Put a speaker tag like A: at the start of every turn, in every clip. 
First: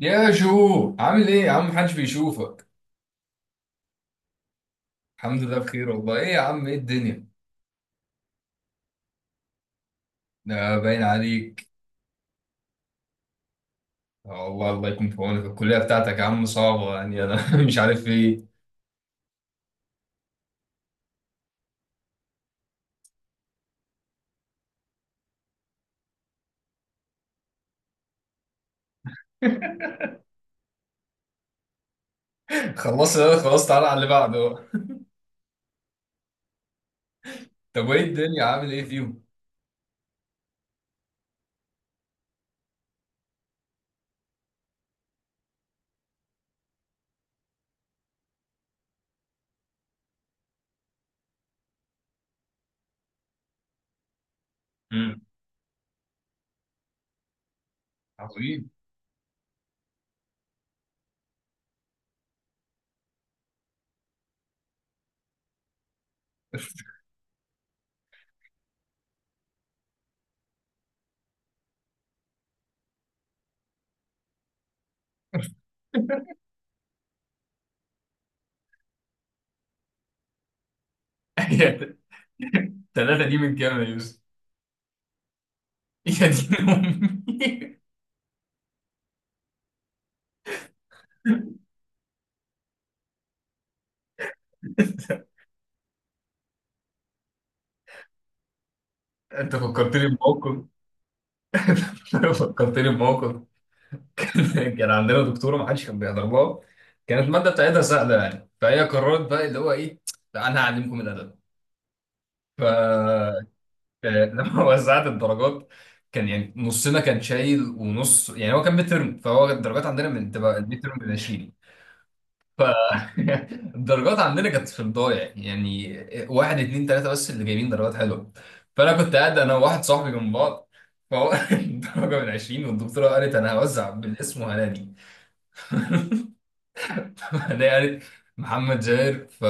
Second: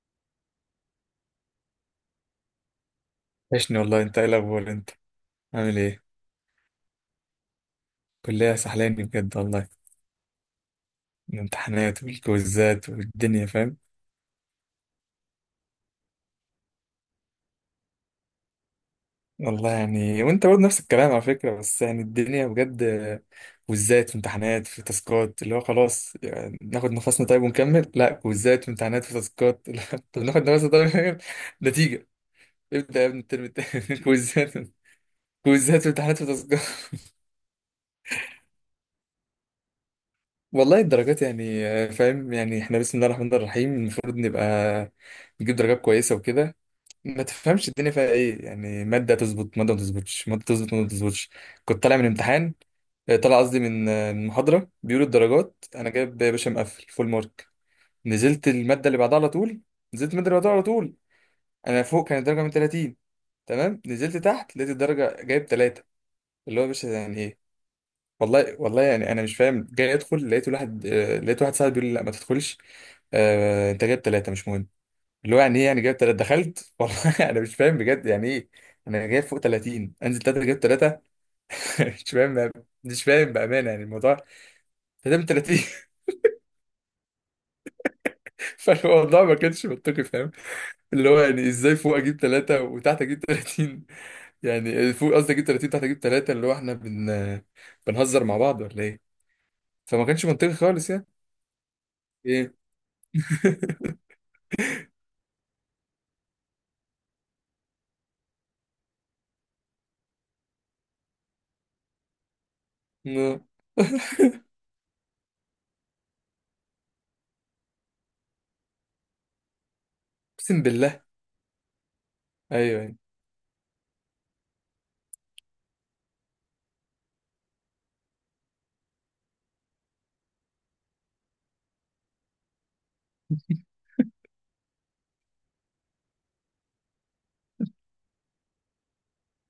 A: يا جو، عامل ايه يا عم؟ محدش بيشوفك.
B: وحشني والله، انت ايه الاخبار؟ انت
A: الحمد لله
B: عامل
A: بخير
B: ايه؟
A: والله. ايه يا عم؟ ايه الدنيا؟
B: كلية سحلاني بجد والله.
A: ده باين عليك.
B: الامتحانات والكويزات والدنيا، فاهم؟
A: آه والله، الله يكون في عونك. الكلية بتاعتك يا عم صعبة يعني، انا مش عارف ايه.
B: والله يعني وانت برضه نفس الكلام على فكرة، بس يعني الدنيا بجد كويزات وامتحانات في تاسكات، اللي هو خلاص يعني ناخد نفسنا طيب ونكمل؟ لا، كويزات وامتحانات في تاسكات لا، طب ناخد نفسنا طيب ونكمل. نتيجة ابدأ يا
A: خلصت
B: ابني
A: ده،
B: الترم
A: خلاص تعالى على
B: التاني
A: اللي بعده بقى.
B: كويزات وامتحانات في تاسكات.
A: طب وايه الدنيا؟ عامل ايه فيهم؟
B: والله الدرجات يعني فاهم؟ يعني احنا بسم الله الرحمن الرحيم المفروض نبقى نجيب درجات كويسة وكده. ما تفهمش الدنيا فيها ايه يعني، ماده تظبط ماده ما تظبطش، ماده تظبط ماده ما تظبطش. كنت طالع من امتحان آه، طالع قصدي من آه، من محاضره، بيقولوا
A: امم
B: الدرجات انا جايب يا باشا مقفل فول مارك. نزلت
A: عظيم.
B: الماده اللي بعدها على طول نزلت الماده اللي بعدها على طول. انا فوق كانت درجه من 30، تمام. نزلت تحت لقيت الدرجه جايب 3. اللي هو يا باشا يعني ايه؟ والله والله يعني انا مش فاهم. جاي ادخل لقيت واحد لقيت واحد صاحبي بيقول لي: لا ما تدخلش، انت جايب 3 مش مهم. اللي هو يعني ايه يعني، جايب تلاتة، دخلت والله انا مش فاهم بجد يعني ايه. انا جايب فوق 30 انزل تلاتة، جايب تلاتة. مش فاهم.
A: الثلاثة دي من
B: بامانه
A: كام
B: يعني
A: يا
B: الموضوع،
A: يوسف؟
B: تمام 30.
A: يا دين امي!
B: فالموضوع ما كانش منطقي، فاهم؟ اللي هو يعني ازاي فوق اجيب تلاتة وتحت اجيب 30، يعني فوق قصدي اجيب 30 تحت اجيب تلاتة، اللي هو احنا بنهزر مع بعض ولا ايه؟
A: انت
B: فما
A: فكرتني
B: كانش منطقي
A: بموقف.
B: خالص يعني. ايه؟
A: فكرتني بموقف. كان عندنا دكتوره ما حدش كان بيحضر لها. كانت الماده بتاعتها سهله يعني، فهي قررت بقى اللي هو ايه، لا انا هعلمكم الادب. ف لما وزعت الدرجات كان يعني نصنا كان شايل ونص، يعني هو كان ميد ترم، فهو الدرجات عندنا من تبقى
B: اقسم
A: الميد ترم
B: بالله.
A: ب 20. ف
B: ايوه، أيوة.
A: الدرجات عندنا كانت في الضايع، يعني واحد اتنين تلاته بس اللي جايبين درجات حلوه. فانا كنت قاعد انا وواحد صاحبي جنب بعض، فهو الدرجه من 20، والدكتوره قالت انا هوزع بالاسم وهنادي. انا قالت محمد زاهر. ف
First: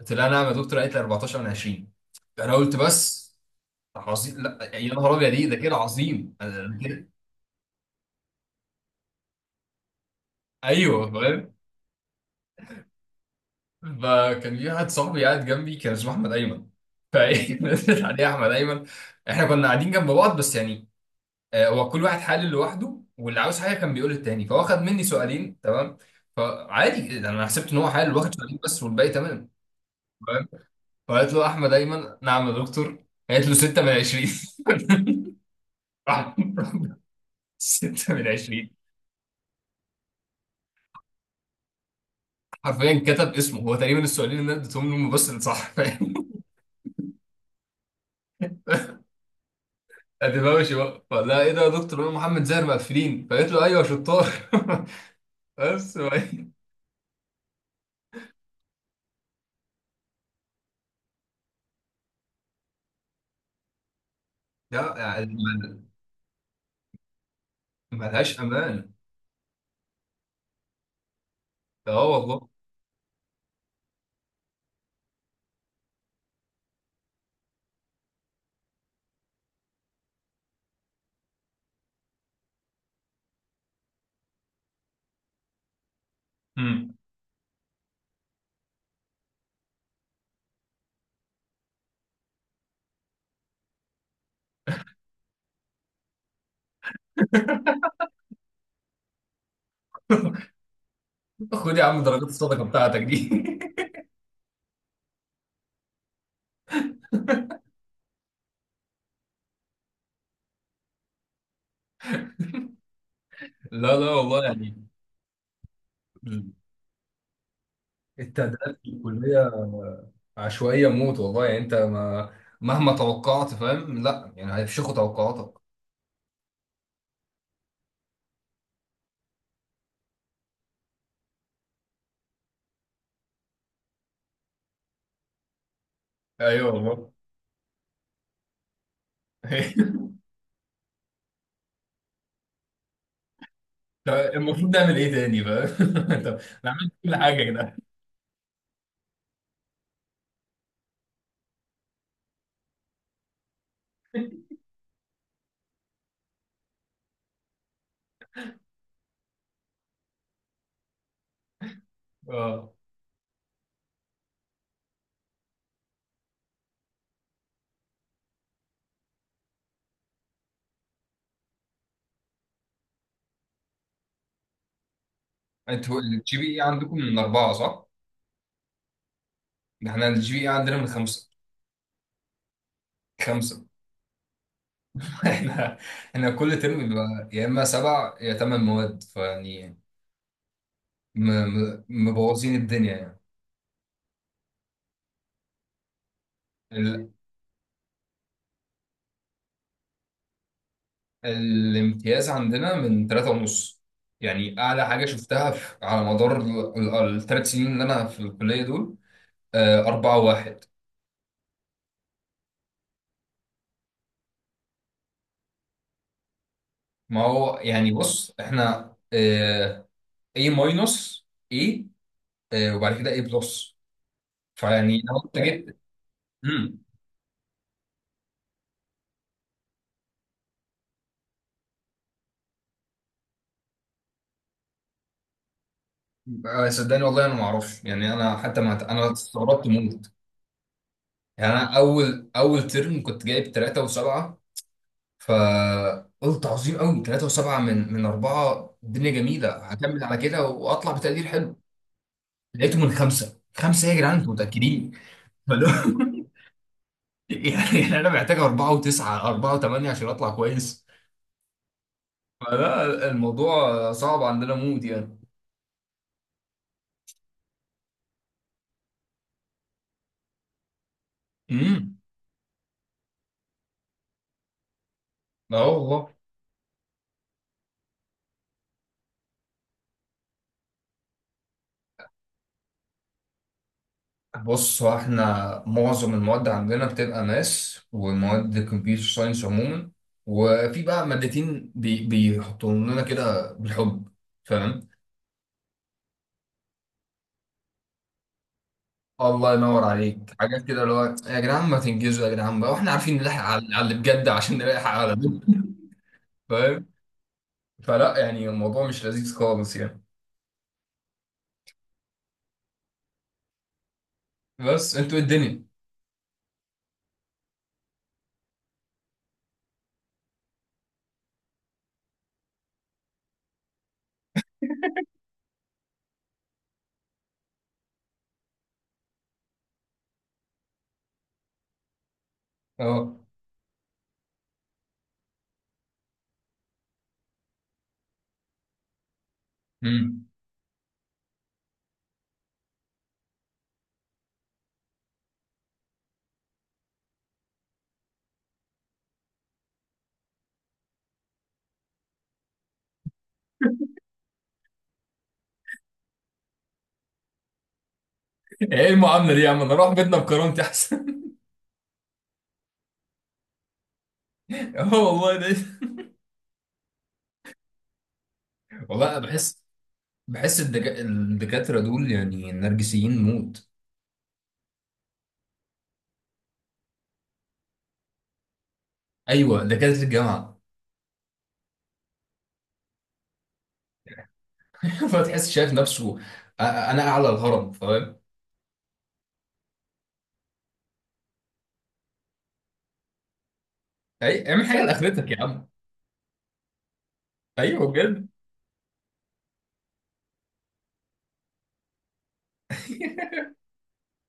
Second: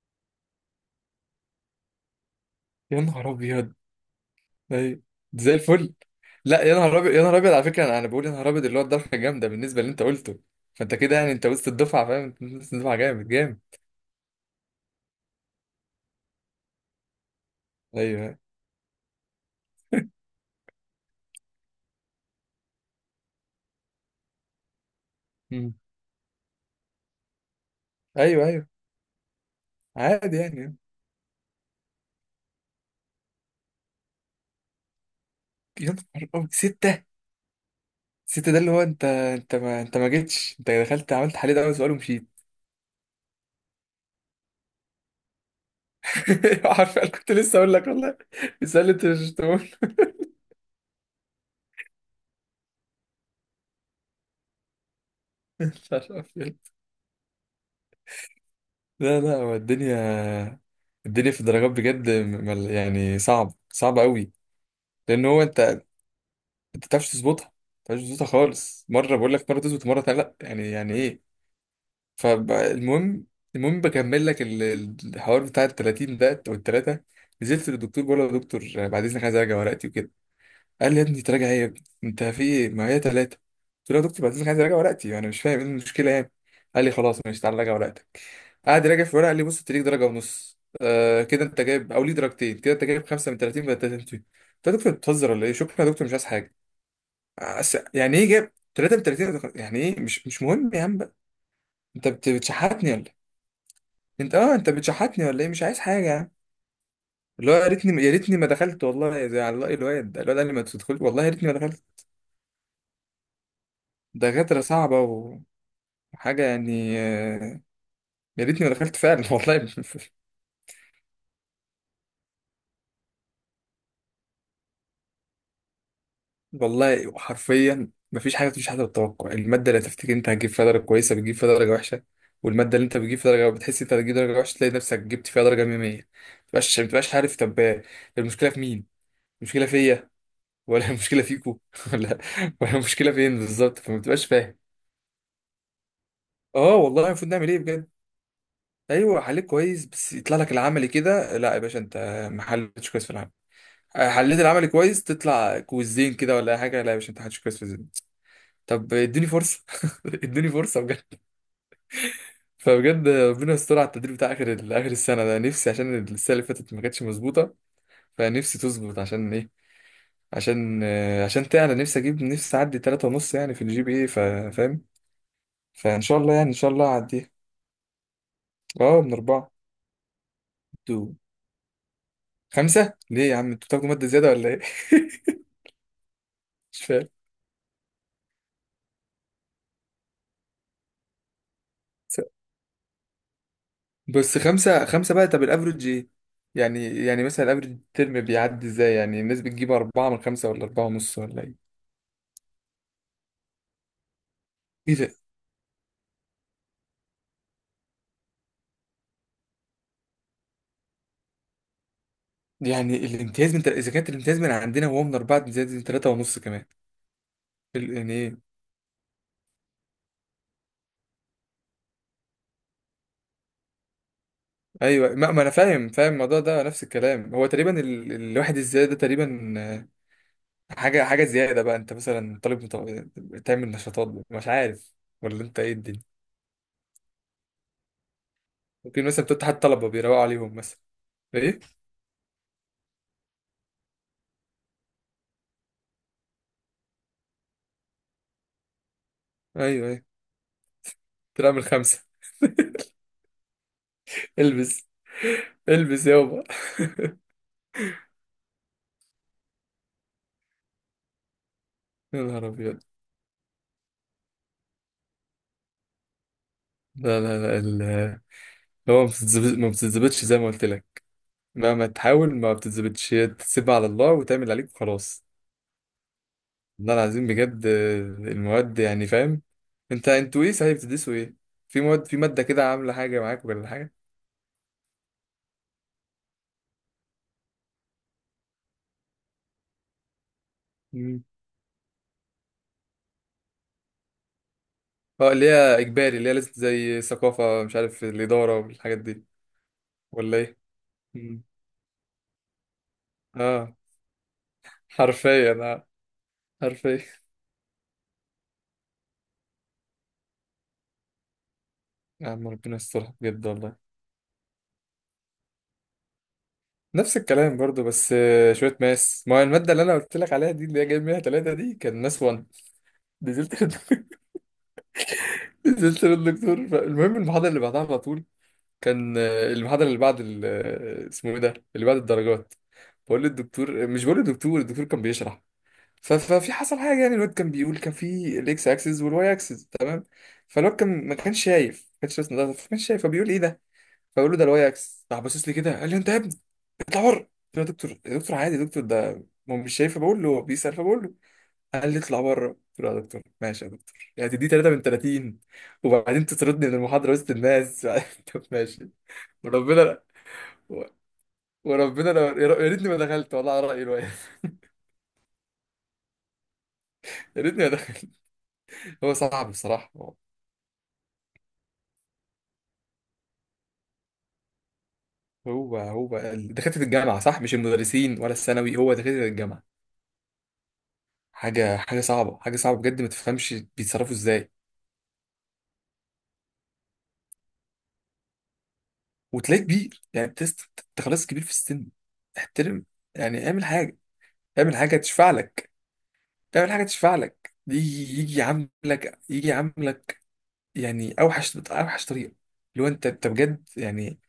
A: قلت لها نعم يا دكتور. قالت لي 14 من 20. انا قلت
B: يا
A: بس.
B: نهار ابيض.
A: عظيم، لا يا
B: ايوه
A: نهار ابيض، ايه
B: زي
A: ده كده؟
B: الفل.
A: عظيم. أنا-
B: لا يا
A: أنا
B: نهار
A: كده.
B: ابيض، يا نهار ابيض على فكره، أنا بقول يا نهار ابيض اللي هو الضربه جامده بالنسبه اللي انت قلته. فانت
A: ايوه،
B: كده يعني انت
A: فاهم.
B: وسط الدفعه، فاهم؟ انت وسط الدفعه جامد جامد.
A: فكان في واحد صاحبي قاعد جنبي، كان اسمه احمد ايمن. فايه نزلت عليه
B: ايوه.
A: احمد ايمن. احنا كنا قاعدين جنب بعض بس يعني، هو كل واحد حلل لوحده واللي عاوز حاجه كان بيقول للتاني، فهو خد مني سؤالين
B: مم.
A: تمام. فعادي انا حسبت ان هو حلل واخد
B: ايوه
A: سؤالين
B: ايوه،
A: بس والباقي تمام.
B: عادي يعني.
A: فقالت له احمد ايمن، نعم يا دكتور. قالت له 6 من 20.
B: يا نهار
A: راح
B: ابيض
A: راح،
B: سته.
A: 6 من
B: سته ده
A: 20.
B: اللي هو انت، انت ما جيتش، انت دخلت عملت حل ده اول سؤال ومشيت.
A: حرفيا كتب اسمه. هو تقريبا السؤالين اللي انا اديتهم له هم بس اللي صح، فاهم.
B: عارف كنت لسه اقول لك والله، السؤال اللي انت مش تقول.
A: ادبوشي بقى. فلا ايه ده يا دكتور، انا محمد زاهر مقفلين. فقالت له ايوه يا شطار.
B: مش
A: بس
B: عارف إيه. لا لا، هو الدنيا، الدنيا في الدرجات بجد، يعني صعب صعب قوي.
A: لا يعني
B: لان هو انت،
A: ما-
B: انت ما بتعرفش تظبطها،
A: ملهاش
B: خالص،
A: امان.
B: مره بقول لك مره تظبط مره تانية لا، يعني يعني ايه.
A: اه والله.
B: فالمهم، المهم بكمل لك الحوار بتاع ال 30 ده او الثلاثه. نزلت للدكتور بقول له: يا دكتور بعد اذنك عايز اراجع ورقتي وكده. قال لي: يا ابني تراجع ايه يا ابني، انت في ايه، ما هي ثلاثه. قلت له: يا دكتور بعد اذنك عايز اراجع ورقتي، انا مش فاهم ايه المشكله يعني. قال لي:
A: امم
B: خلاص ماشي تعالى راجع ورقتك. قعد يراجع في ورقه قال لي: بص انت ليك درجه ونص، آه كده انت جايب، او ليه درجتين كده، انت جايب خمسه من 30 بدل 30. قلت له: يا دكتور بتهزر ولا ايه، شكرا يا دكتور مش عايز حاجه. يعني ايه جاب 33 يعني ايه مش مهم يا عم بقى.
A: خد يا عم
B: انت
A: درجات الصدقه
B: بتشحتني
A: بتاعتك
B: ولا إيه؟
A: دي.
B: انت، اه انت بتشحتني ولا ايه، مش عايز حاجه يا عم. اللي هو يا ريتني ما دخلت والله، زي على رأي الواد ده، الواد قال لي ما تدخلش. والله يا ريتني ما دخلت.
A: لا لا والله
B: دكاتره
A: يعني،
B: صعبه وحاجه يعني يا ريتني ما
A: التقديرات في
B: دخلت فعلا والله.
A: الكلية عشوائية موت والله. يعني انت ما مهما توقعت فاهم، لا يعني هيفشخوا توقعاتك.
B: والله حرفيا مفيش حاجه، مفيش حاجه بالتوقع، الماده اللي تفتكر انت هتجيب فيها درجه كويسه بتجيب فيها درجه وحشه، والماده اللي انت بتجيب فيها درجه بتحس انت هتجيب درجه وحشه تلاقي نفسك جبت فيها درجه 100.
A: ايوه
B: ما
A: والله.
B: تبقاش عارف. طب المشكله في مين؟ مشكله فيا ولا مشكله فيكو ولا، ولا مشكله فين بالظبط؟ فما
A: طب
B: بتبقاش فاهم.
A: المفروض نعمل ايه تاني، فاهم. طب انا
B: اه
A: عملت
B: والله
A: كل
B: المفروض
A: حاجه
B: نعمل ايه
A: كده.
B: بجد. ايوه حليت كويس بس يطلع لك العملي كده، لا يا باشا انت ما حلتش كويس في العمل. حليت العملي كويس تطلع كويزين كده ولا أي حاجه، لا يا باشا انت ما حلتش كويس في الزين. طب اديني فرصه اديني فرصه بجد.
A: اه،
B: فبجد ربنا يستر على التدريب بتاع اخر السنه ده، نفسي عشان السنه اللي فاتت ما كانتش مظبوطه. فنفسي تظبط، عشان ايه؟ عشان تعلى نفسي، اجيب نفسي اعدي 3 ونص يعني في الجي بي اي، فاهم؟
A: انتوا
B: فان شاء الله
A: الجي
B: يعني ان
A: بي اي
B: شاء الله
A: عندكم من
B: اعديها.
A: أربعة، صح؟
B: اه من اربعه.
A: ده احنا الجي بي اي عندنا من
B: انتوا
A: خمسة.
B: خمسه ليه يا عم،
A: خمسة
B: انتوا بتاخدوا ماده زياده ولا ايه؟
A: احنا احنا كل
B: مش
A: ترم
B: فاهم.
A: بيبقى يا إما سبع يا تمن مواد، فيعني
B: س-
A: مبوظين الدنيا.
B: بس خمسه خمسه بقى، طب الافرج ايه؟ يعني
A: يعني
B: يعني مثلا الافرج الترم بيعدي ازاي، يعني الناس بتجيب اربعه من خمسه ولا اربعه ونص ولا ايه؟
A: الامتياز عندنا من تلاتة ونص. يعني أعلى
B: ايه
A: حاجة
B: ده؟
A: شفتها في على مدار الثلاث سنين اللي أنا في الكلية دول، أربعة واحد.
B: يعني الامتياز من تل... اذا كانت الامتياز من عندنا وهو من اربعه، امتياز من ثلاثه ونص كمان.
A: ما هو يعني
B: يعني
A: بص
B: ايه؟
A: إحنا، A ماينس، A، وبعد كده A بلس. فيعني
B: ايوه
A: لو أنت
B: ما انا
A: جيت.
B: فاهم، فاهم الموضوع ده
A: مم.
B: نفس الكلام. هو تقريبا ال... الواحد ازاي ده تقريبا. حاجة حاجة زيادة بقى، انت مثلا طالب تعمل نشاطات، مش عارف ولا انت ايه الدنيا.
A: صدقني والله، أنا ما أعرفش يعني. أنا حتى ما
B: ممكن
A: أنا
B: مثلا بتتحد
A: استغربت
B: طلبة
A: موت.
B: بيروقوا عليهم مثلا،
A: يعني
B: ايه.
A: أنا أول ترم كنت جايب تلاتة وسبعة. فقلت عظيم قوي، 3 و7 من 4. الدنيا جميله،
B: ايوه
A: هكمل
B: ايه.
A: على كده واطلع بتقدير
B: ترى
A: حلو.
B: من خمسة.
A: لقيته من 5 5، يا جدعان انتوا
B: البس،
A: متاكدين؟ فلو
B: البس يابا.
A: يعني انا محتاج 4 و9، 4 و8 عشان اطلع كويس.
B: يا نهار ابيض.
A: فلا الموضوع صعب عندنا مود يعني.
B: لا لا لا، هو ما بتتظبطش زي ما قلت لك، مهما
A: امم
B: تحاول ما بتتظبطش، هي تسيبها على الله وتعمل عليك وخلاص.
A: لا والله.
B: والله العظيم بجد المواد يعني، فاهم. انت انتوا ايه صحيح بتدرسوا ايه؟ في مواد، في مادة كده عاملة حاجة معاك ولا
A: بص هو احنا معظم المواد عندنا بتبقى ماس ومواد كمبيوتر ساينس عموما. وفي بقى
B: حاجة؟
A: مادتين بيحطوا لنا كده بالحب، فاهم.
B: اه، اللي هي اجباري، اللي هي لازم زي ثقافه، مش عارف الاداره والحاجات دي
A: الله ينور عليك.
B: ولا ايه.
A: حاجات كده اللي هو يا
B: مم.
A: جدعان ما تنجزوا، يا جدعان بقى واحنا عارفين نلحق على
B: اه
A: اللي بجد عشان نلحق على ده.
B: حرفيا، اه
A: فاهم.
B: حرفيا.
A: فلا يعني الموضوع مش لذيذ خالص يعني.
B: يا عم ربنا يسترها بجد والله.
A: بس انتوا إيه الدنيا؟
B: نفس الكلام برضو، بس شويه ماس. ما هي الماده اللي انا قلت لك عليها دي، اللي هي جايب منها ثلاثه دي، كان ماس 1. نزلت للدك- نزلت للدكتور، المهم المحاضره اللي بعدها على طول، كان المحاضره اللي بعد اسمه ايه ده اللي بعد الدرجات،
A: اه.
B: بقول للدكتور مش بقول للدكتور، الدكتور كان بيشرح. ففي حصل حاجه، يعني الواد كان بيقول كان في الاكس اكسس والواي اكسس، تمام.
A: امم
B: فالواد كان ما كانش شايف، ما كانش راسم ده ما كانش شايف، فبيقول ايه ده. فبقول له ده الواي اكسس، راح باصص لي كده قال لي: انت يا ابني اطلع بره. قلت له: يا دكتور، يا دكتور عادي يا دكتور ده، ما هو مش شايف، بقول له هو بيسال فبقول له. قال لي: اطلع بره. قلت له: يا دكتور ماشي يا دكتور، يعني تدي 3 من 30 وبعدين تطردني من المحاضره وسط الناس طب
A: ايه
B: ماشي.
A: المعامله دي يا عم؟ انا اروح
B: وربنا
A: بيتنا بكرامتي احسن.
B: وربنا لو يا ريتني ما دخلت والله، على رايي الواد.
A: اه والله ده.
B: يا ريتني ما دخلت. هو
A: والله أنا
B: صعب
A: بحس.
B: بصراحه.
A: الدكاتره دول يعني نرجسيين موت.
B: هو دكاترة الجامعة صح، مش المدرسين ولا الثانوي، هو دكاترة
A: ايوه،
B: الجامعة،
A: دكاتره الجامعه.
B: حاجة حاجة صعبة، حاجة صعبة بجد، ما تفهمش بيتصرفوا ازاي.
A: فتحس شايف نفسه، انا اعلى الهرم، فاهم.
B: وتلاقيه كبير، يعني تست انت خلاص كبير في السن، احترم يعني، اعمل حاجة،
A: اعمل
B: اعمل
A: حاجه
B: حاجة
A: لاخرتك
B: تشفع
A: يا عم.
B: لك، اعمل حاجة تشفع لك،
A: ايوه
B: يجي
A: بجد.
B: يجي يعاملك، يجي يعاملك يعني اوحش اوحش طريقة. اللي هو انت، انت بجد يعني،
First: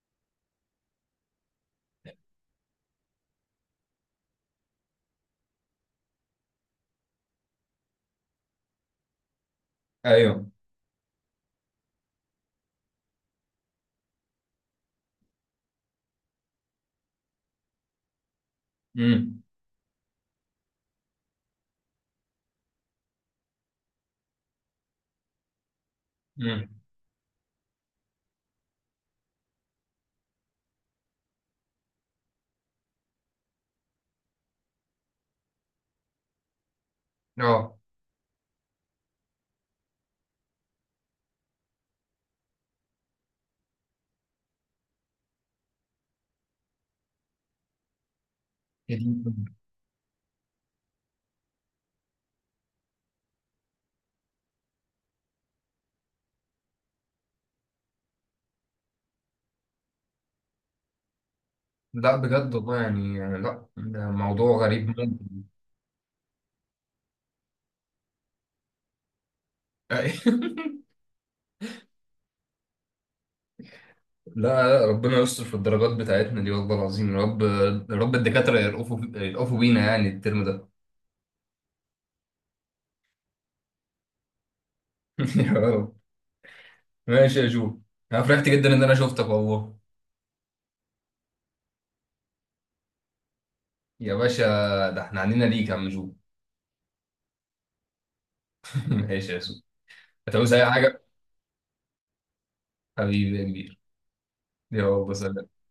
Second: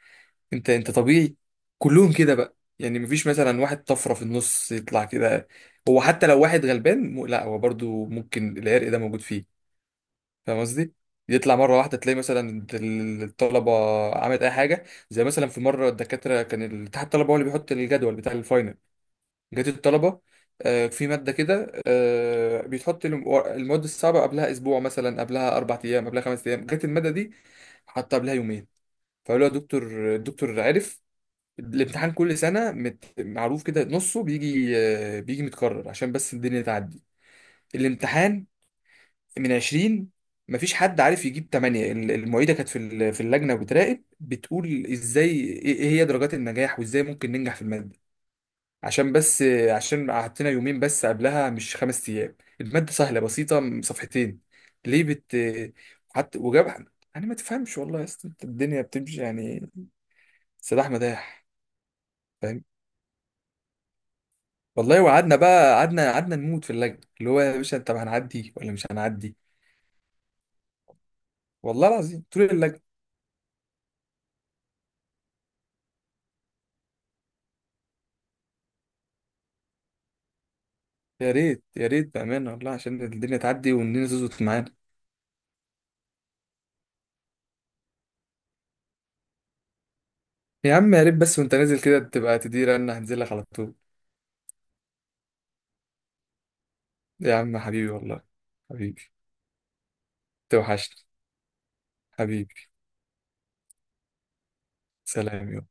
B: انت طبيعي. كلهم كده بقى يعني، مفيش مثلا واحد طفره في النص يطلع كده. هو حتى لو واحد غلبان م... لا هو برضو ممكن العرق ده موجود فيه،
A: ايوه.
B: فاهم قصدي. يطلع مره واحده تلاقي مثلا الطلبه عملت اي حاجه. زي مثلا في مره الدكاتره، كان الاتحاد الطلبه هو اللي بيحط الجدول بتاع الفاينل،
A: امم
B: جات الطلبه في ماده كده بيتحط المواد الصعبه قبلها اسبوع مثلا، قبلها اربع ايام، قبلها خمس ايام،
A: امم
B: جت الماده دي حطها قبلها يومين. فقالوا له: يا دكتور. الدكتور عرف، الامتحان كل سنة مت... معروف كده نصه بيجي بيجي متكرر عشان بس الدنيا تعدي.
A: اه،
B: الامتحان من 20، مفيش حد عارف يجيب 8. المعيدة كانت في في اللجنة بتراقب بتقول: ازاي، ايه إيه هي درجات النجاح وازاي ممكن ننجح في المادة،
A: هي دي.
B: عشان بس عشان قعدتنا يومين بس قبلها مش خمس ايام. المادة سهلة بسيطة صفحتين، ليه بت حتى وجاب يعني. ما تفهمش والله يا اسطى، الدنيا بتمشي يعني سداح مداح.
A: لا بجد
B: فاهم؟
A: والله، يعني لا ده موضوع غريب
B: والله
A: ممكن.
B: وقعدنا بقى، قعدنا نموت في اللجنه، اللي هو يا باشا طب هنعدي ولا مش هنعدي، والله العظيم طول اللجنه.
A: لا لا، ربنا يستر في الدرجات بتاعتنا دي والله العظيم، يا رب. يا رب الدكاترة يرقفوا يرقفوا بينا، يعني الترم ده.
B: يا ريت يا ريت بامانه والله عشان الدنيا تعدي والدنيا تظبط معانا.
A: يا رب. ماشي يا جو. انا فرحت جدا ان انا شفتك والله.
B: يا عم يا ريت بس، وانت نازل كده تبقى تدير، انا هنزل لك على طول.
A: يا باشا، ده احنا علينا ليك يا عم جو.
B: يا عم حبيبي والله، حبيبي،
A: ماشي يا جو. هتعوز اي
B: توحشني.
A: حاجة؟
B: حبيبي.
A: حبيبي يا كبير. يا الله،
B: سلام
A: سلام.
B: يا